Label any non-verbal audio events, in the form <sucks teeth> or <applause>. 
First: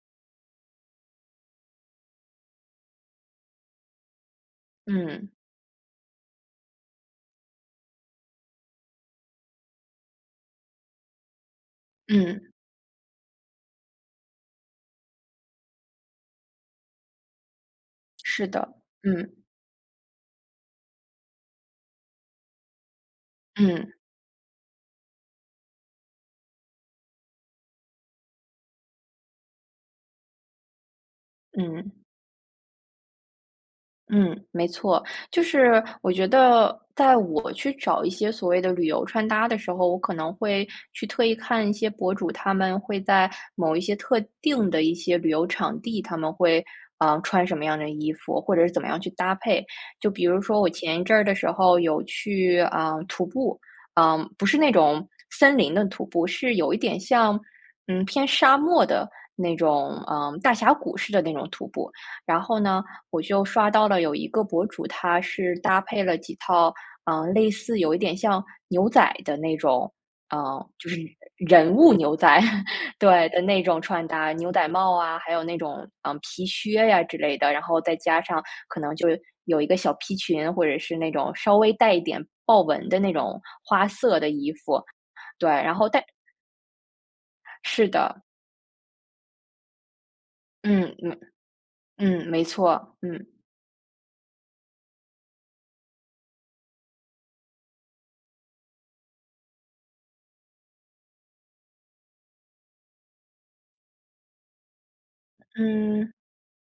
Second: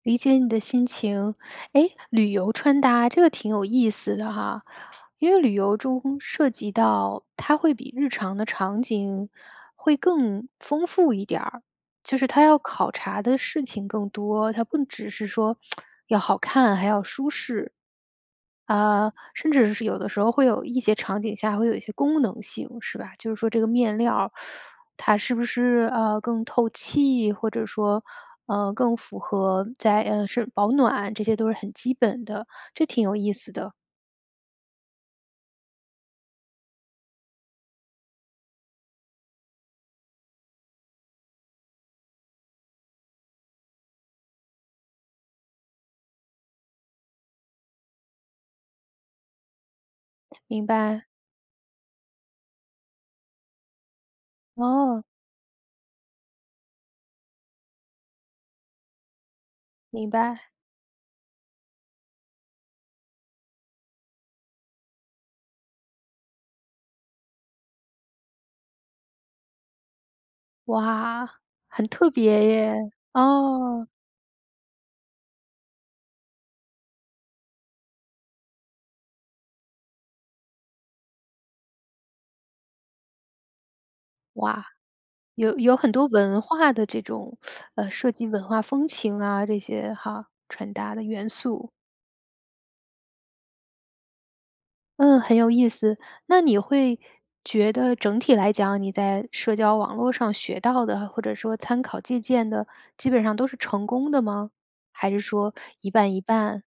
理解你的心情，诶，旅游穿搭，这个挺有意思的哈，嗯。因为旅游中，涉及到它会比日常的场景会更丰富一点儿，就是它嗯。要考察的事情更多，它不只是说 <tsk> 要好看，还要舒适。是的，啊，嗯。甚至是有的时候会有一些场景下会有一些功能性，是吧？就是说这个嗯。面料儿，<sucks teeth> 它是不是，啊，更透气或者说，嗯，更符合在呃，是保暖，这些都是很嗯。基本的，这挺有意思的。嗯，没错，就是我觉得在我去找一些所谓的旅游穿搭的时候，我可能会去特意看一些博主，他们会在某一些特定的一些旅游场地，他们会，啊，穿什么样的衣服或者是怎么样去搭配。就比如说明我前一白。阵儿的时候有去，啊，徒步，啊，不是那哦。种森林的徒步，是有一点像嗯，偏沙漠的那种，明嗯，白。大峡谷似的那种徒步，然后呢，我就刷到了有一个博主，他是搭配了几套，呃，类似有一点像牛仔的那种嗯，就是哇，人很物特牛仔，别 <chuckles> 耶，对，的那种哦。穿搭，牛仔帽啊，还有那种，嗯，皮靴呀之类的，然后再加上可能就有一个小皮裙，或者是那种稍微带一点豹纹的那种花色的衣哇，服，对，有然有后很但多文化的这种 <sucks teeth> 是呃，涉的。及文化风情啊这些，哈，传达嗯的嗯。元素。嗯，没错，嗯。嗯，很有意思。那你会觉得整体来讲你在社交网络上学到的，或者说参考借鉴的，基本上都是成功的吗？还是说一嗯。半一半？